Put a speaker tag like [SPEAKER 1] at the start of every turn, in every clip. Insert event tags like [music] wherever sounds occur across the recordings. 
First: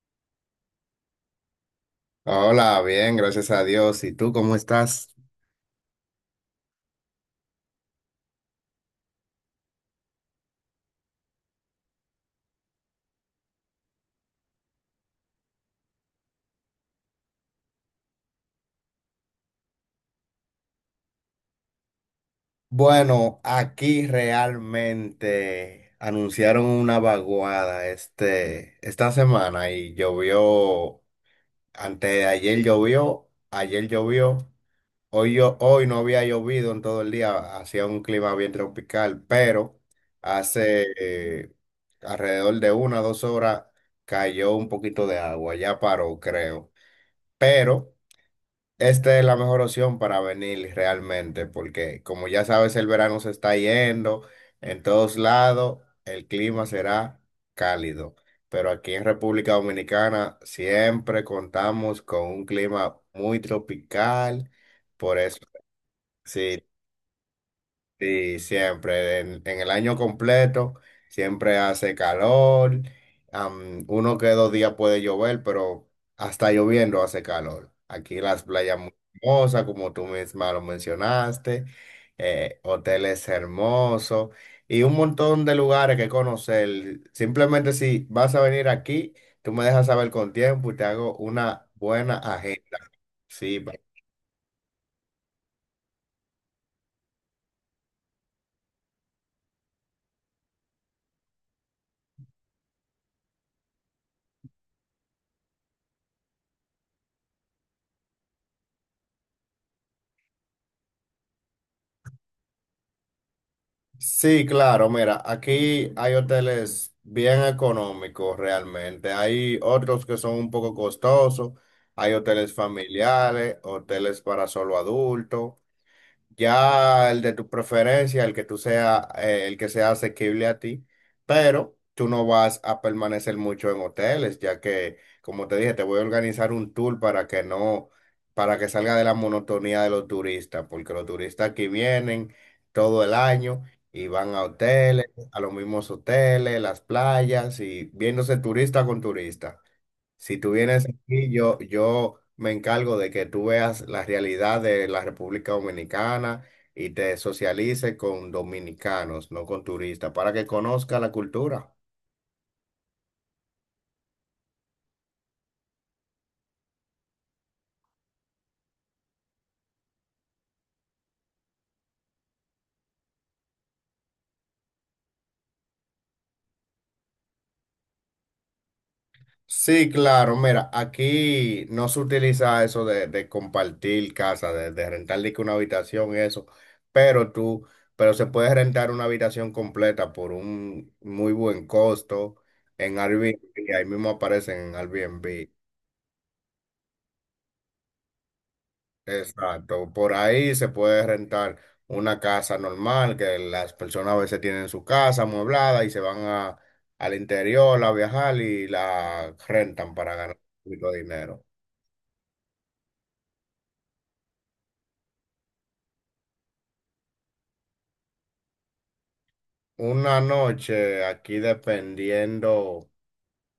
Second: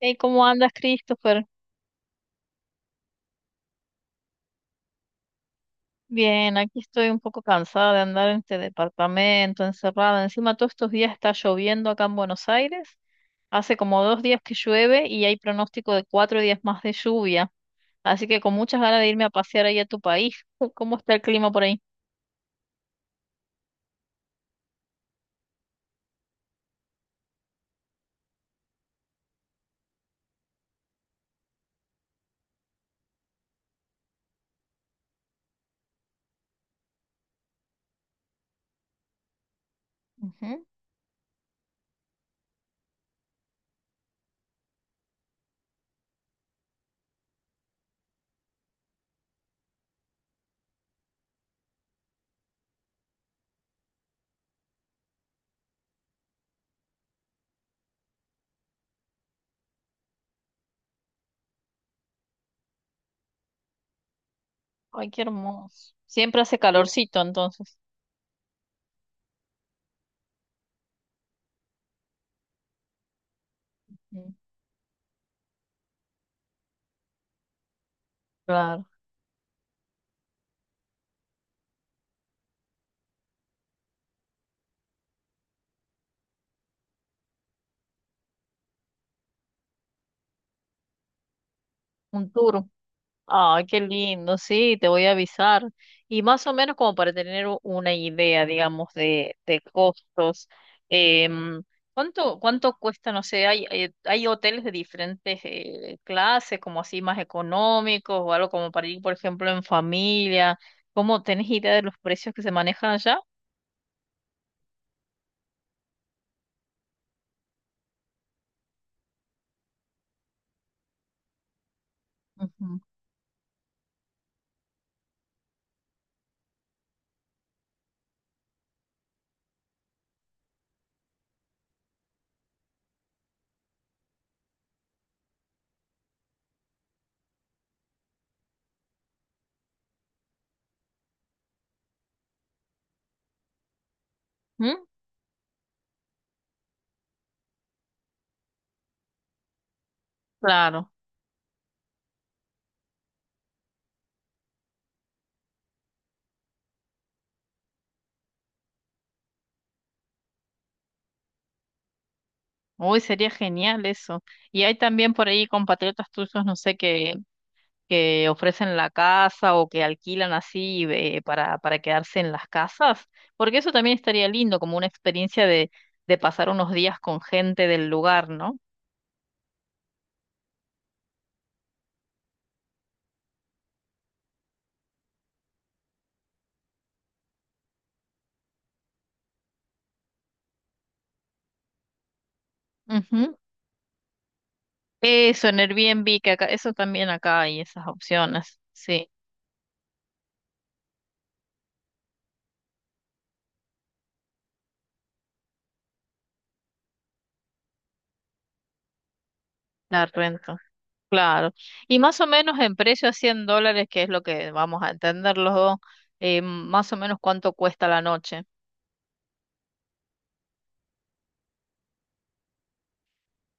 [SPEAKER 1] Hey, ¿cómo andas, Christopher?
[SPEAKER 2] Hola, bien, gracias a Dios. ¿Y tú cómo estás?
[SPEAKER 1] Bien, aquí estoy un poco cansada de andar en este departamento, encerrada. Encima, todos estos días está lloviendo acá en Buenos Aires. Hace como 2 días que llueve y hay pronóstico de 4 días más de lluvia. Así que con muchas ganas de irme a pasear ahí a tu país. [laughs] ¿Cómo está el clima por ahí?
[SPEAKER 2] Bueno, aquí realmente anunciaron una vaguada esta semana y llovió, antes de ayer llovió, hoy, hoy no había llovido en todo el día, hacía un clima bien tropical, pero
[SPEAKER 1] Ujú.
[SPEAKER 2] hace alrededor de 1 o 2 horas cayó un poquito de agua, ya paró, creo. Pero... Esta es la mejor opción para venir realmente, porque como ya sabes, el verano se está yendo, en todos lados el clima será cálido, pero aquí en República Dominicana siempre contamos con un clima muy tropical,
[SPEAKER 1] Ay,
[SPEAKER 2] por
[SPEAKER 1] qué
[SPEAKER 2] eso,
[SPEAKER 1] hermoso. Siempre hace
[SPEAKER 2] sí.
[SPEAKER 1] calorcito, entonces.
[SPEAKER 2] Sí, siempre, en el año completo, siempre hace calor. Uno que
[SPEAKER 1] Mm.
[SPEAKER 2] 2 días puede llover, pero hasta lloviendo hace calor. Aquí las playas
[SPEAKER 1] Claro.
[SPEAKER 2] muy hermosas, como tú misma lo mencionaste. Hoteles hermosos y un montón de lugares que conocer. Simplemente si vas a venir aquí, tú me dejas saber con tiempo y te hago una buena
[SPEAKER 1] Un
[SPEAKER 2] agenda.
[SPEAKER 1] tour.
[SPEAKER 2] Sí.
[SPEAKER 1] Ay, qué lindo, sí, te voy a avisar. Y más o menos como para tener una idea, digamos, de costos. em, ¿Cuánto cuesta? No sé, hay hoteles de diferentes clases, como así más económicos o algo como para ir, por ejemplo, en familia. ¿Cómo tenés idea de los precios que se manejan allá?
[SPEAKER 2] Sí, claro, mira, aquí hay hoteles bien económicos realmente. Hay otros que son un poco costosos. Hay hoteles
[SPEAKER 1] Ujú.
[SPEAKER 2] familiares, hoteles para solo adultos. Ya el de tu preferencia, el que tú sea, el que sea asequible a ti, pero tú no vas a permanecer mucho en hoteles, ya que, como te dije, te voy a organizar un tour para que no, para que salga de la monotonía de los turistas, porque los turistas aquí vienen todo el año y van a
[SPEAKER 1] ¿Mm?
[SPEAKER 2] hoteles, a los mismos hoteles, las playas y viéndose turista con turista. Si tú vienes
[SPEAKER 1] Claro.
[SPEAKER 2] aquí, yo me encargo de que tú veas la realidad de la República Dominicana y te socialices con dominicanos, no con turistas, para que conozca la cultura.
[SPEAKER 1] Uy, sería genial eso. Y hay también por ahí compatriotas tuyos, no sé, que ofrecen la casa o que alquilan así para quedarse en las casas, porque eso también estaría lindo, como una experiencia de pasar unos días con gente del lugar, ¿no?
[SPEAKER 2] Sí, claro, mira, aquí no se utiliza eso de compartir casa, de rentar de que una habitación eso, pero pero se puede rentar una habitación completa por un muy buen costo en
[SPEAKER 1] Ujú.
[SPEAKER 2] Airbnb, ahí mismo aparecen en
[SPEAKER 1] Eso,
[SPEAKER 2] Airbnb.
[SPEAKER 1] en Airbnb, que acá, eso también acá hay esas opciones, sí,
[SPEAKER 2] Exacto, por ahí se puede rentar una casa normal que las personas a veces tienen su casa amueblada y se van al interior a viajar y la rentan
[SPEAKER 1] la
[SPEAKER 2] para ganar
[SPEAKER 1] renta,
[SPEAKER 2] un poquito de dinero.
[SPEAKER 1] claro. Y más o menos en precio a $100, que es lo que vamos a entender los dos, más o menos cuánto cuesta la noche.
[SPEAKER 2] Una noche aquí dependiendo.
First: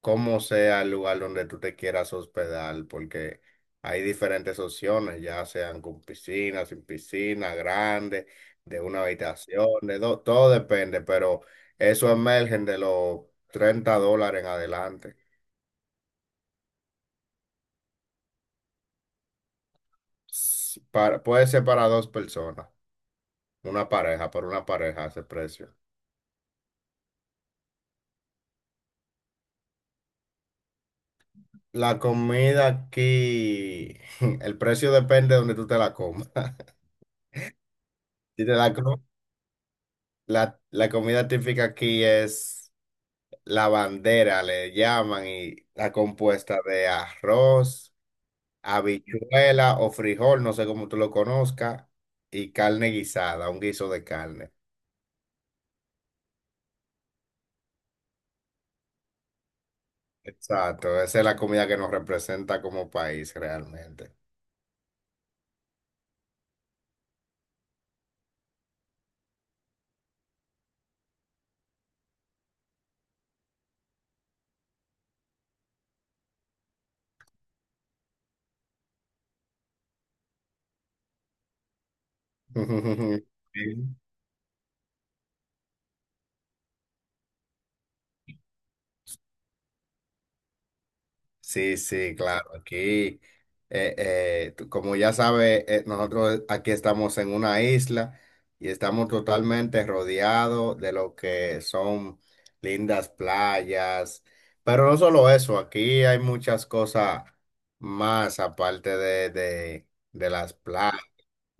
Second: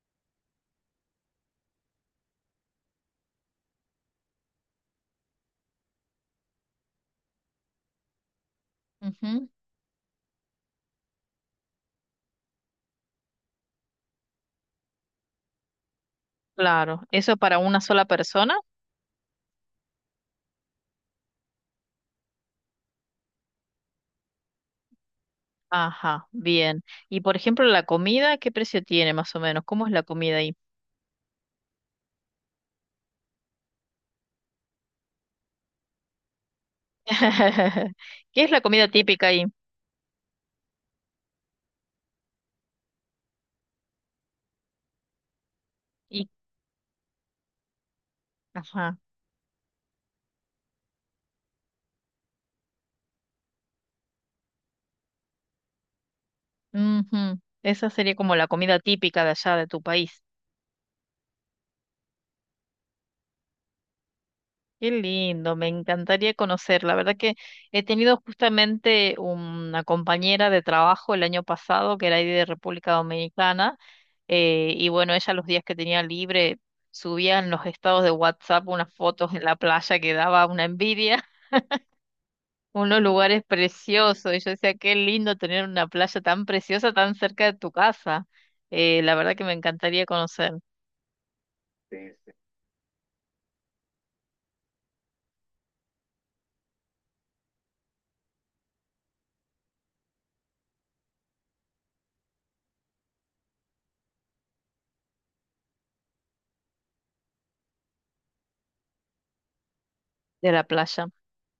[SPEAKER 2] Como sea el lugar donde tú te quieras hospedar, porque hay diferentes opciones, ya sean con piscina, sin piscina, grande, de una
[SPEAKER 1] Ujú.
[SPEAKER 2] habitación, de dos, todo depende, pero eso emergen de los 30 dólares en adelante.
[SPEAKER 1] Claro, ¿eso para una sola persona?
[SPEAKER 2] Puede ser para dos personas, una pareja, por una pareja ese precio.
[SPEAKER 1] Ajá, bien. Y por ejemplo, la comida, ¿qué precio tiene más o menos? ¿Cómo es la comida ahí?
[SPEAKER 2] La comida aquí, [laughs] el precio depende de donde tú te la comas. [laughs]
[SPEAKER 1] [laughs] ¿Qué
[SPEAKER 2] Si
[SPEAKER 1] es
[SPEAKER 2] te
[SPEAKER 1] la
[SPEAKER 2] la,
[SPEAKER 1] comida
[SPEAKER 2] co-
[SPEAKER 1] típica ahí?
[SPEAKER 2] La comida típica aquí es la bandera le llaman y está
[SPEAKER 1] Y,
[SPEAKER 2] compuesta de arroz,
[SPEAKER 1] ajá,
[SPEAKER 2] habichuela o frijol, no sé cómo tú lo conozcas, y carne guisada, un guiso de carne.
[SPEAKER 1] ujú. Esa sería como la comida típica de allá de tu país.
[SPEAKER 2] Exacto, esa es la comida que nos representa como país realmente.
[SPEAKER 1] Qué lindo, me encantaría conocer. La verdad que he tenido justamente una compañera de trabajo el año pasado que era ahí de República Dominicana. Y bueno, ella los días que tenía libre subía en los estados de WhatsApp unas fotos en la playa que daba una envidia. Unos
[SPEAKER 2] [laughs]
[SPEAKER 1] lugares
[SPEAKER 2] Sí.
[SPEAKER 1] preciosos. Y yo decía, qué lindo tener una playa tan preciosa tan cerca de tu casa. La verdad que me encantaría conocer
[SPEAKER 2] Sí, sí, claro. Aquí, como ya sabes, nosotros aquí estamos en una isla y estamos totalmente rodeados de lo que son lindas playas. Pero no solo eso, aquí hay muchas cosas más aparte de
[SPEAKER 1] de
[SPEAKER 2] las
[SPEAKER 1] la
[SPEAKER 2] playas.
[SPEAKER 1] playa.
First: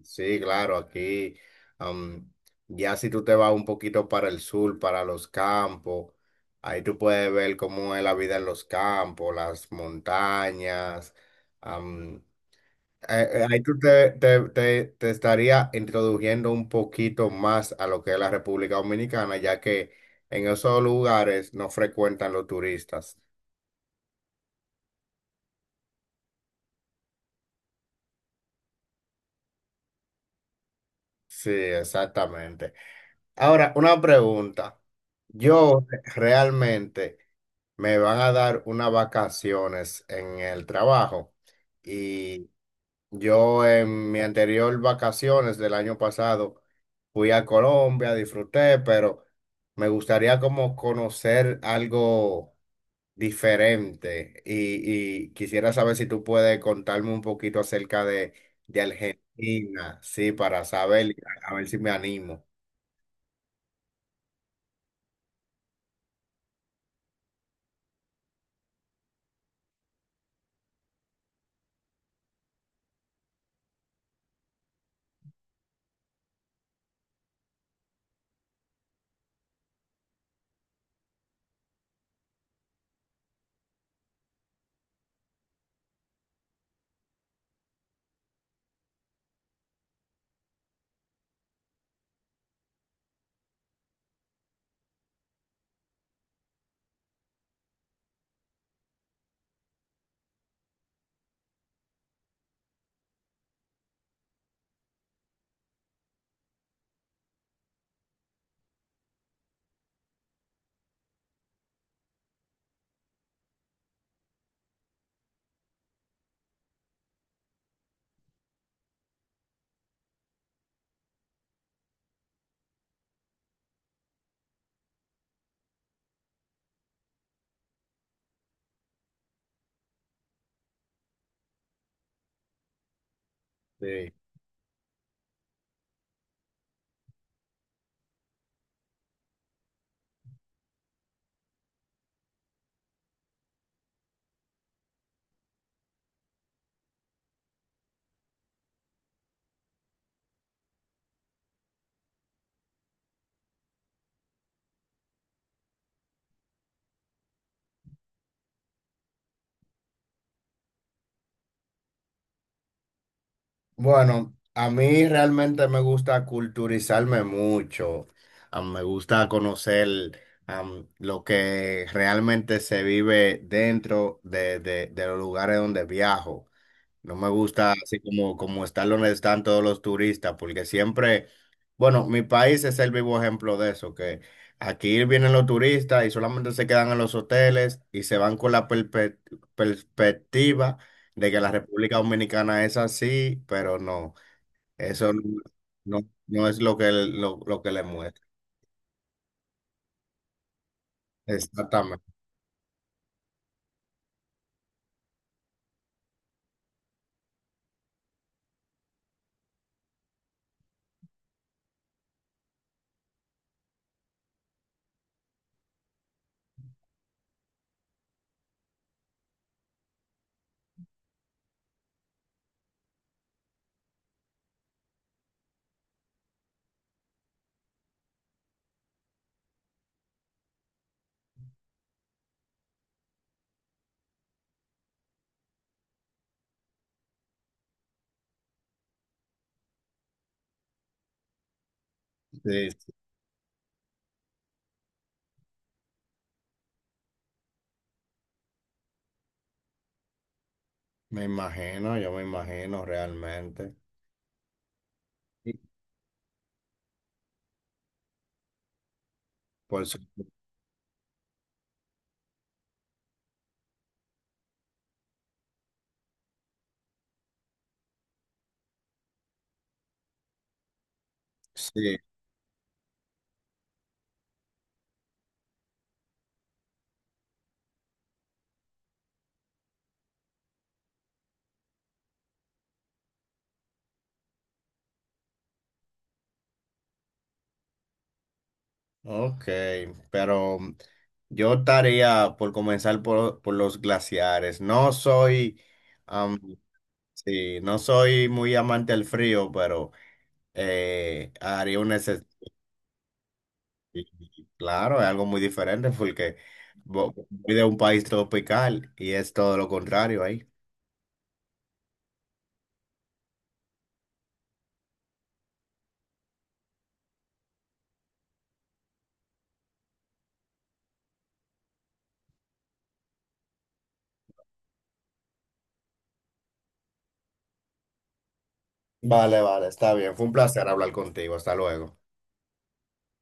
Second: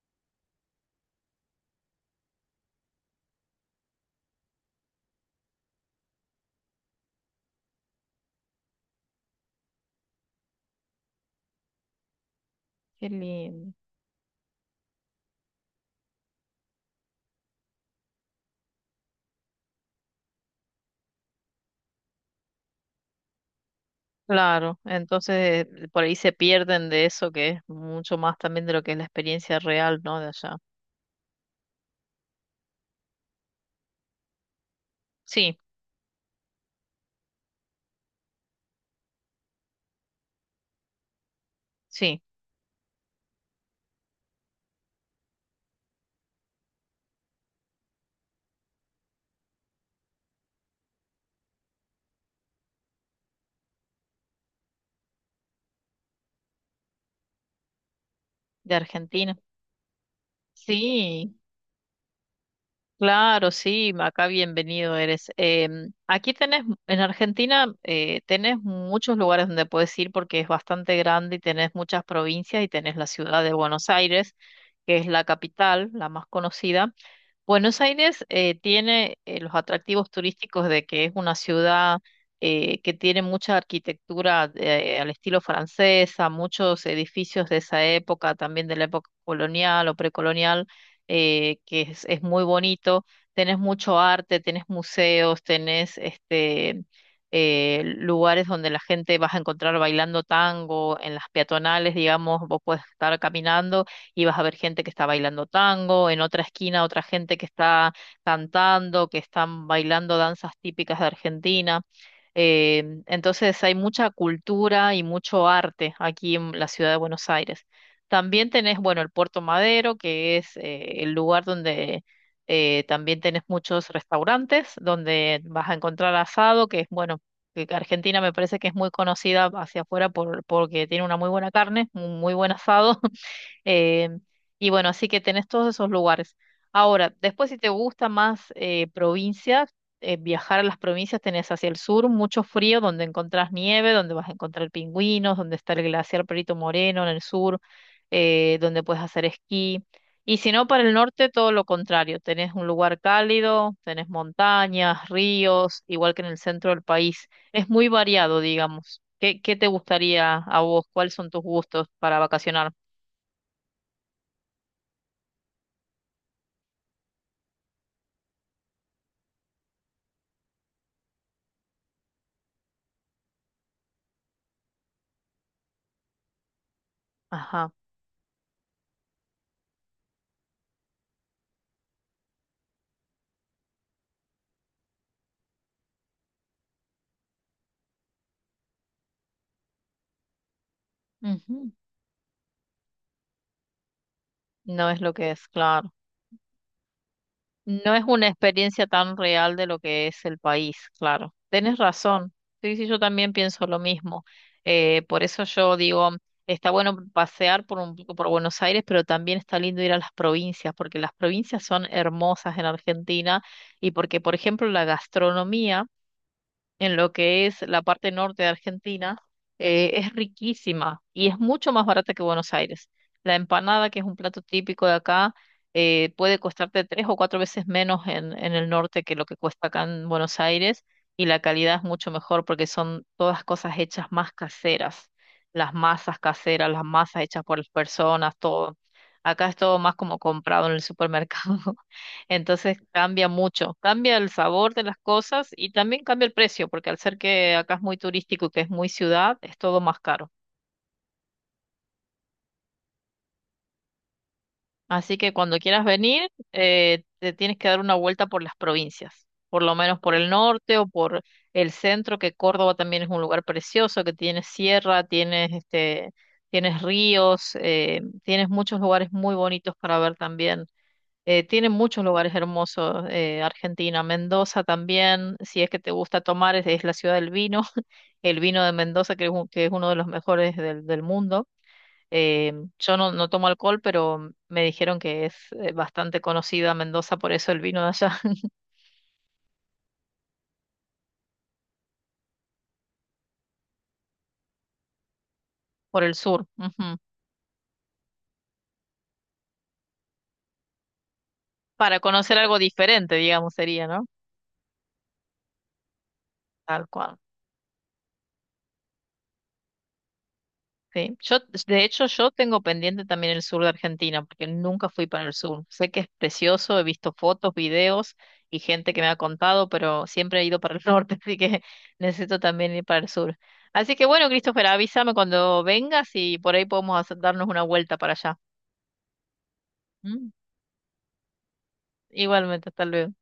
[SPEAKER 2] Sí, claro, aquí am, ya si tú te vas un poquito para el sur, para los campos, ahí tú puedes ver cómo es la vida en los campos, las montañas. am,
[SPEAKER 1] Qué
[SPEAKER 2] ahí
[SPEAKER 1] lindo.
[SPEAKER 2] tú te estaría introduciendo un poquito más a lo que es la República Dominicana, ya que en esos lugares no frecuentan los turistas.
[SPEAKER 1] Claro, entonces por ahí se pierden de eso que es mucho más también de lo que es la experiencia real, ¿no? De allá.
[SPEAKER 2] Sí, exactamente. Ahora, una pregunta.
[SPEAKER 1] Sí,
[SPEAKER 2] Yo realmente me van a dar unas vacaciones en el trabajo
[SPEAKER 1] sí,
[SPEAKER 2] y yo en mi anterior vacaciones del año pasado fui a Colombia, disfruté, pero me gustaría como conocer algo diferente y quisiera saber si tú puedes contarme un poquito acerca
[SPEAKER 1] de
[SPEAKER 2] de
[SPEAKER 1] Argentina.
[SPEAKER 2] Argentina, sí, para saber,
[SPEAKER 1] Sí.
[SPEAKER 2] a ver si me animo.
[SPEAKER 1] Claro, sí, acá bienvenido eres. Aquí tenés, en Argentina, tenés muchos lugares donde puedes ir porque es bastante grande y tenés muchas provincias y tenés la ciudad de Buenos Aires, que es la capital, la más conocida. Buenos Aires tiene los atractivos turísticos de que es una ciudad que tiene mucha arquitectura al estilo francesa, muchos edificios de esa época, también de la época colonial o precolonial, que es muy bonito. Tenés mucho arte, tenés museos, tenés lugares donde la gente vas a encontrar bailando tango, en las peatonales, digamos, vos puedes estar caminando y vas a ver gente que está bailando tango, en otra esquina otra gente que está cantando, que están bailando danzas típicas de Argentina. Entonces hay mucha cultura y mucho arte aquí en la ciudad de Buenos Aires. También tenés, bueno, el Puerto Madero, que es el lugar donde también tenés muchos restaurantes, donde vas a encontrar asado, que es, bueno, que Argentina me parece que es muy conocida hacia afuera porque tiene una muy buena carne, un muy buen asado. Eh,
[SPEAKER 2] Sí.
[SPEAKER 1] y bueno, así que tenés todos esos lugares. Ahora, después si te gusta más provincias, viajar a las provincias, tenés hacia el sur mucho frío, donde encontrás nieve, donde vas a encontrar pingüinos, donde está el glaciar Perito Moreno en el sur, donde puedes hacer esquí. Y si no, para el norte, todo lo contrario. Tenés un lugar cálido, tenés montañas, ríos, igual que en el centro del país. Es muy variado, digamos. ¿Qué te gustaría a vos? ¿Cuáles son tus gustos para vacacionar?
[SPEAKER 2] Bueno, a mí realmente me gusta culturizarme mucho. Ah, me gusta conocer lo que realmente se vive dentro de los lugares donde viajo. No me
[SPEAKER 1] Ajá.
[SPEAKER 2] gusta así como están donde están todos los turistas, porque siempre, bueno, mi país es el vivo ejemplo de eso, que aquí vienen los turistas y solamente se quedan en los hoteles y se van con la perspectiva de que la
[SPEAKER 1] Ujú.
[SPEAKER 2] República Dominicana es así, pero no,
[SPEAKER 1] No es
[SPEAKER 2] eso
[SPEAKER 1] lo
[SPEAKER 2] no,
[SPEAKER 1] que es, claro.
[SPEAKER 2] no no es lo que, lo que le
[SPEAKER 1] No es
[SPEAKER 2] muestra.
[SPEAKER 1] una experiencia tan real de lo que es el país, claro. Tienes
[SPEAKER 2] Exactamente.
[SPEAKER 1] razón. Sí, sí, yo también pienso lo mismo. Por eso yo digo, está bueno pasear por un poco por Buenos Aires, pero también está lindo ir a las provincias, porque las provincias son hermosas en Argentina y porque, por ejemplo, la gastronomía en lo que es la parte norte de Argentina, es riquísima y es mucho más barata que Buenos Aires. La empanada, que es un plato típico de acá, puede costarte 3 o 4 veces menos en el norte que lo que cuesta acá en Buenos Aires y la calidad es mucho mejor porque son todas cosas hechas más caseras, las masas hechas por las personas, todo. Acá es todo más como comprado en el supermercado. [laughs]
[SPEAKER 2] Sí,
[SPEAKER 1] Entonces
[SPEAKER 2] sí.
[SPEAKER 1] cambia mucho, cambia el sabor de las cosas y también cambia el precio, porque al ser que acá es muy turístico y que es muy ciudad, es todo más caro.
[SPEAKER 2] Me imagino, yo me imagino realmente.
[SPEAKER 1] Así que
[SPEAKER 2] Sí.
[SPEAKER 1] cuando quieras venir, te tienes que dar una vuelta por las provincias, por lo
[SPEAKER 2] Por
[SPEAKER 1] menos por
[SPEAKER 2] supuesto.
[SPEAKER 1] el norte o por el centro, que Córdoba también es un lugar precioso, que tienes sierra, tienes tienes ríos, tienes muchos lugares muy bonitos para ver también. Tiene
[SPEAKER 2] Sí.
[SPEAKER 1] muchos lugares hermosos, Argentina, Mendoza también, si es que te gusta tomar, es la ciudad del vino, [laughs] el vino de Mendoza, que es uno de los mejores del mundo. Eh, yo no tomo alcohol, pero me dijeron que es bastante conocida Mendoza, por eso el vino de allá, [laughs]
[SPEAKER 2] Ok, pero yo estaría por comenzar por los glaciares. No soy,
[SPEAKER 1] por el
[SPEAKER 2] am,
[SPEAKER 1] sur. Ujú.
[SPEAKER 2] sí, no soy muy amante del frío, pero haría un
[SPEAKER 1] Para
[SPEAKER 2] excepción.
[SPEAKER 1] conocer algo diferente, digamos, sería, ¿no?
[SPEAKER 2] Claro, es algo muy diferente porque
[SPEAKER 1] Tal cual.
[SPEAKER 2] voy de un país tropical y es todo lo contrario ahí.
[SPEAKER 1] Sí, yo, de hecho, yo tengo pendiente también el sur de Argentina, porque nunca fui para el sur. Sé que es precioso, he visto fotos, videos y gente que me ha contado, pero siempre he ido para el [laughs] norte, así que necesito también ir para el sur. Así que bueno, Christopher, avísame cuando vengas y por ahí podemos darnos una vuelta para allá.
[SPEAKER 2] Vale, vale, está bien. Fue
[SPEAKER 1] ¿Mm?
[SPEAKER 2] un placer hablar contigo. Hasta luego.
[SPEAKER 1] Igualmente, hasta luego.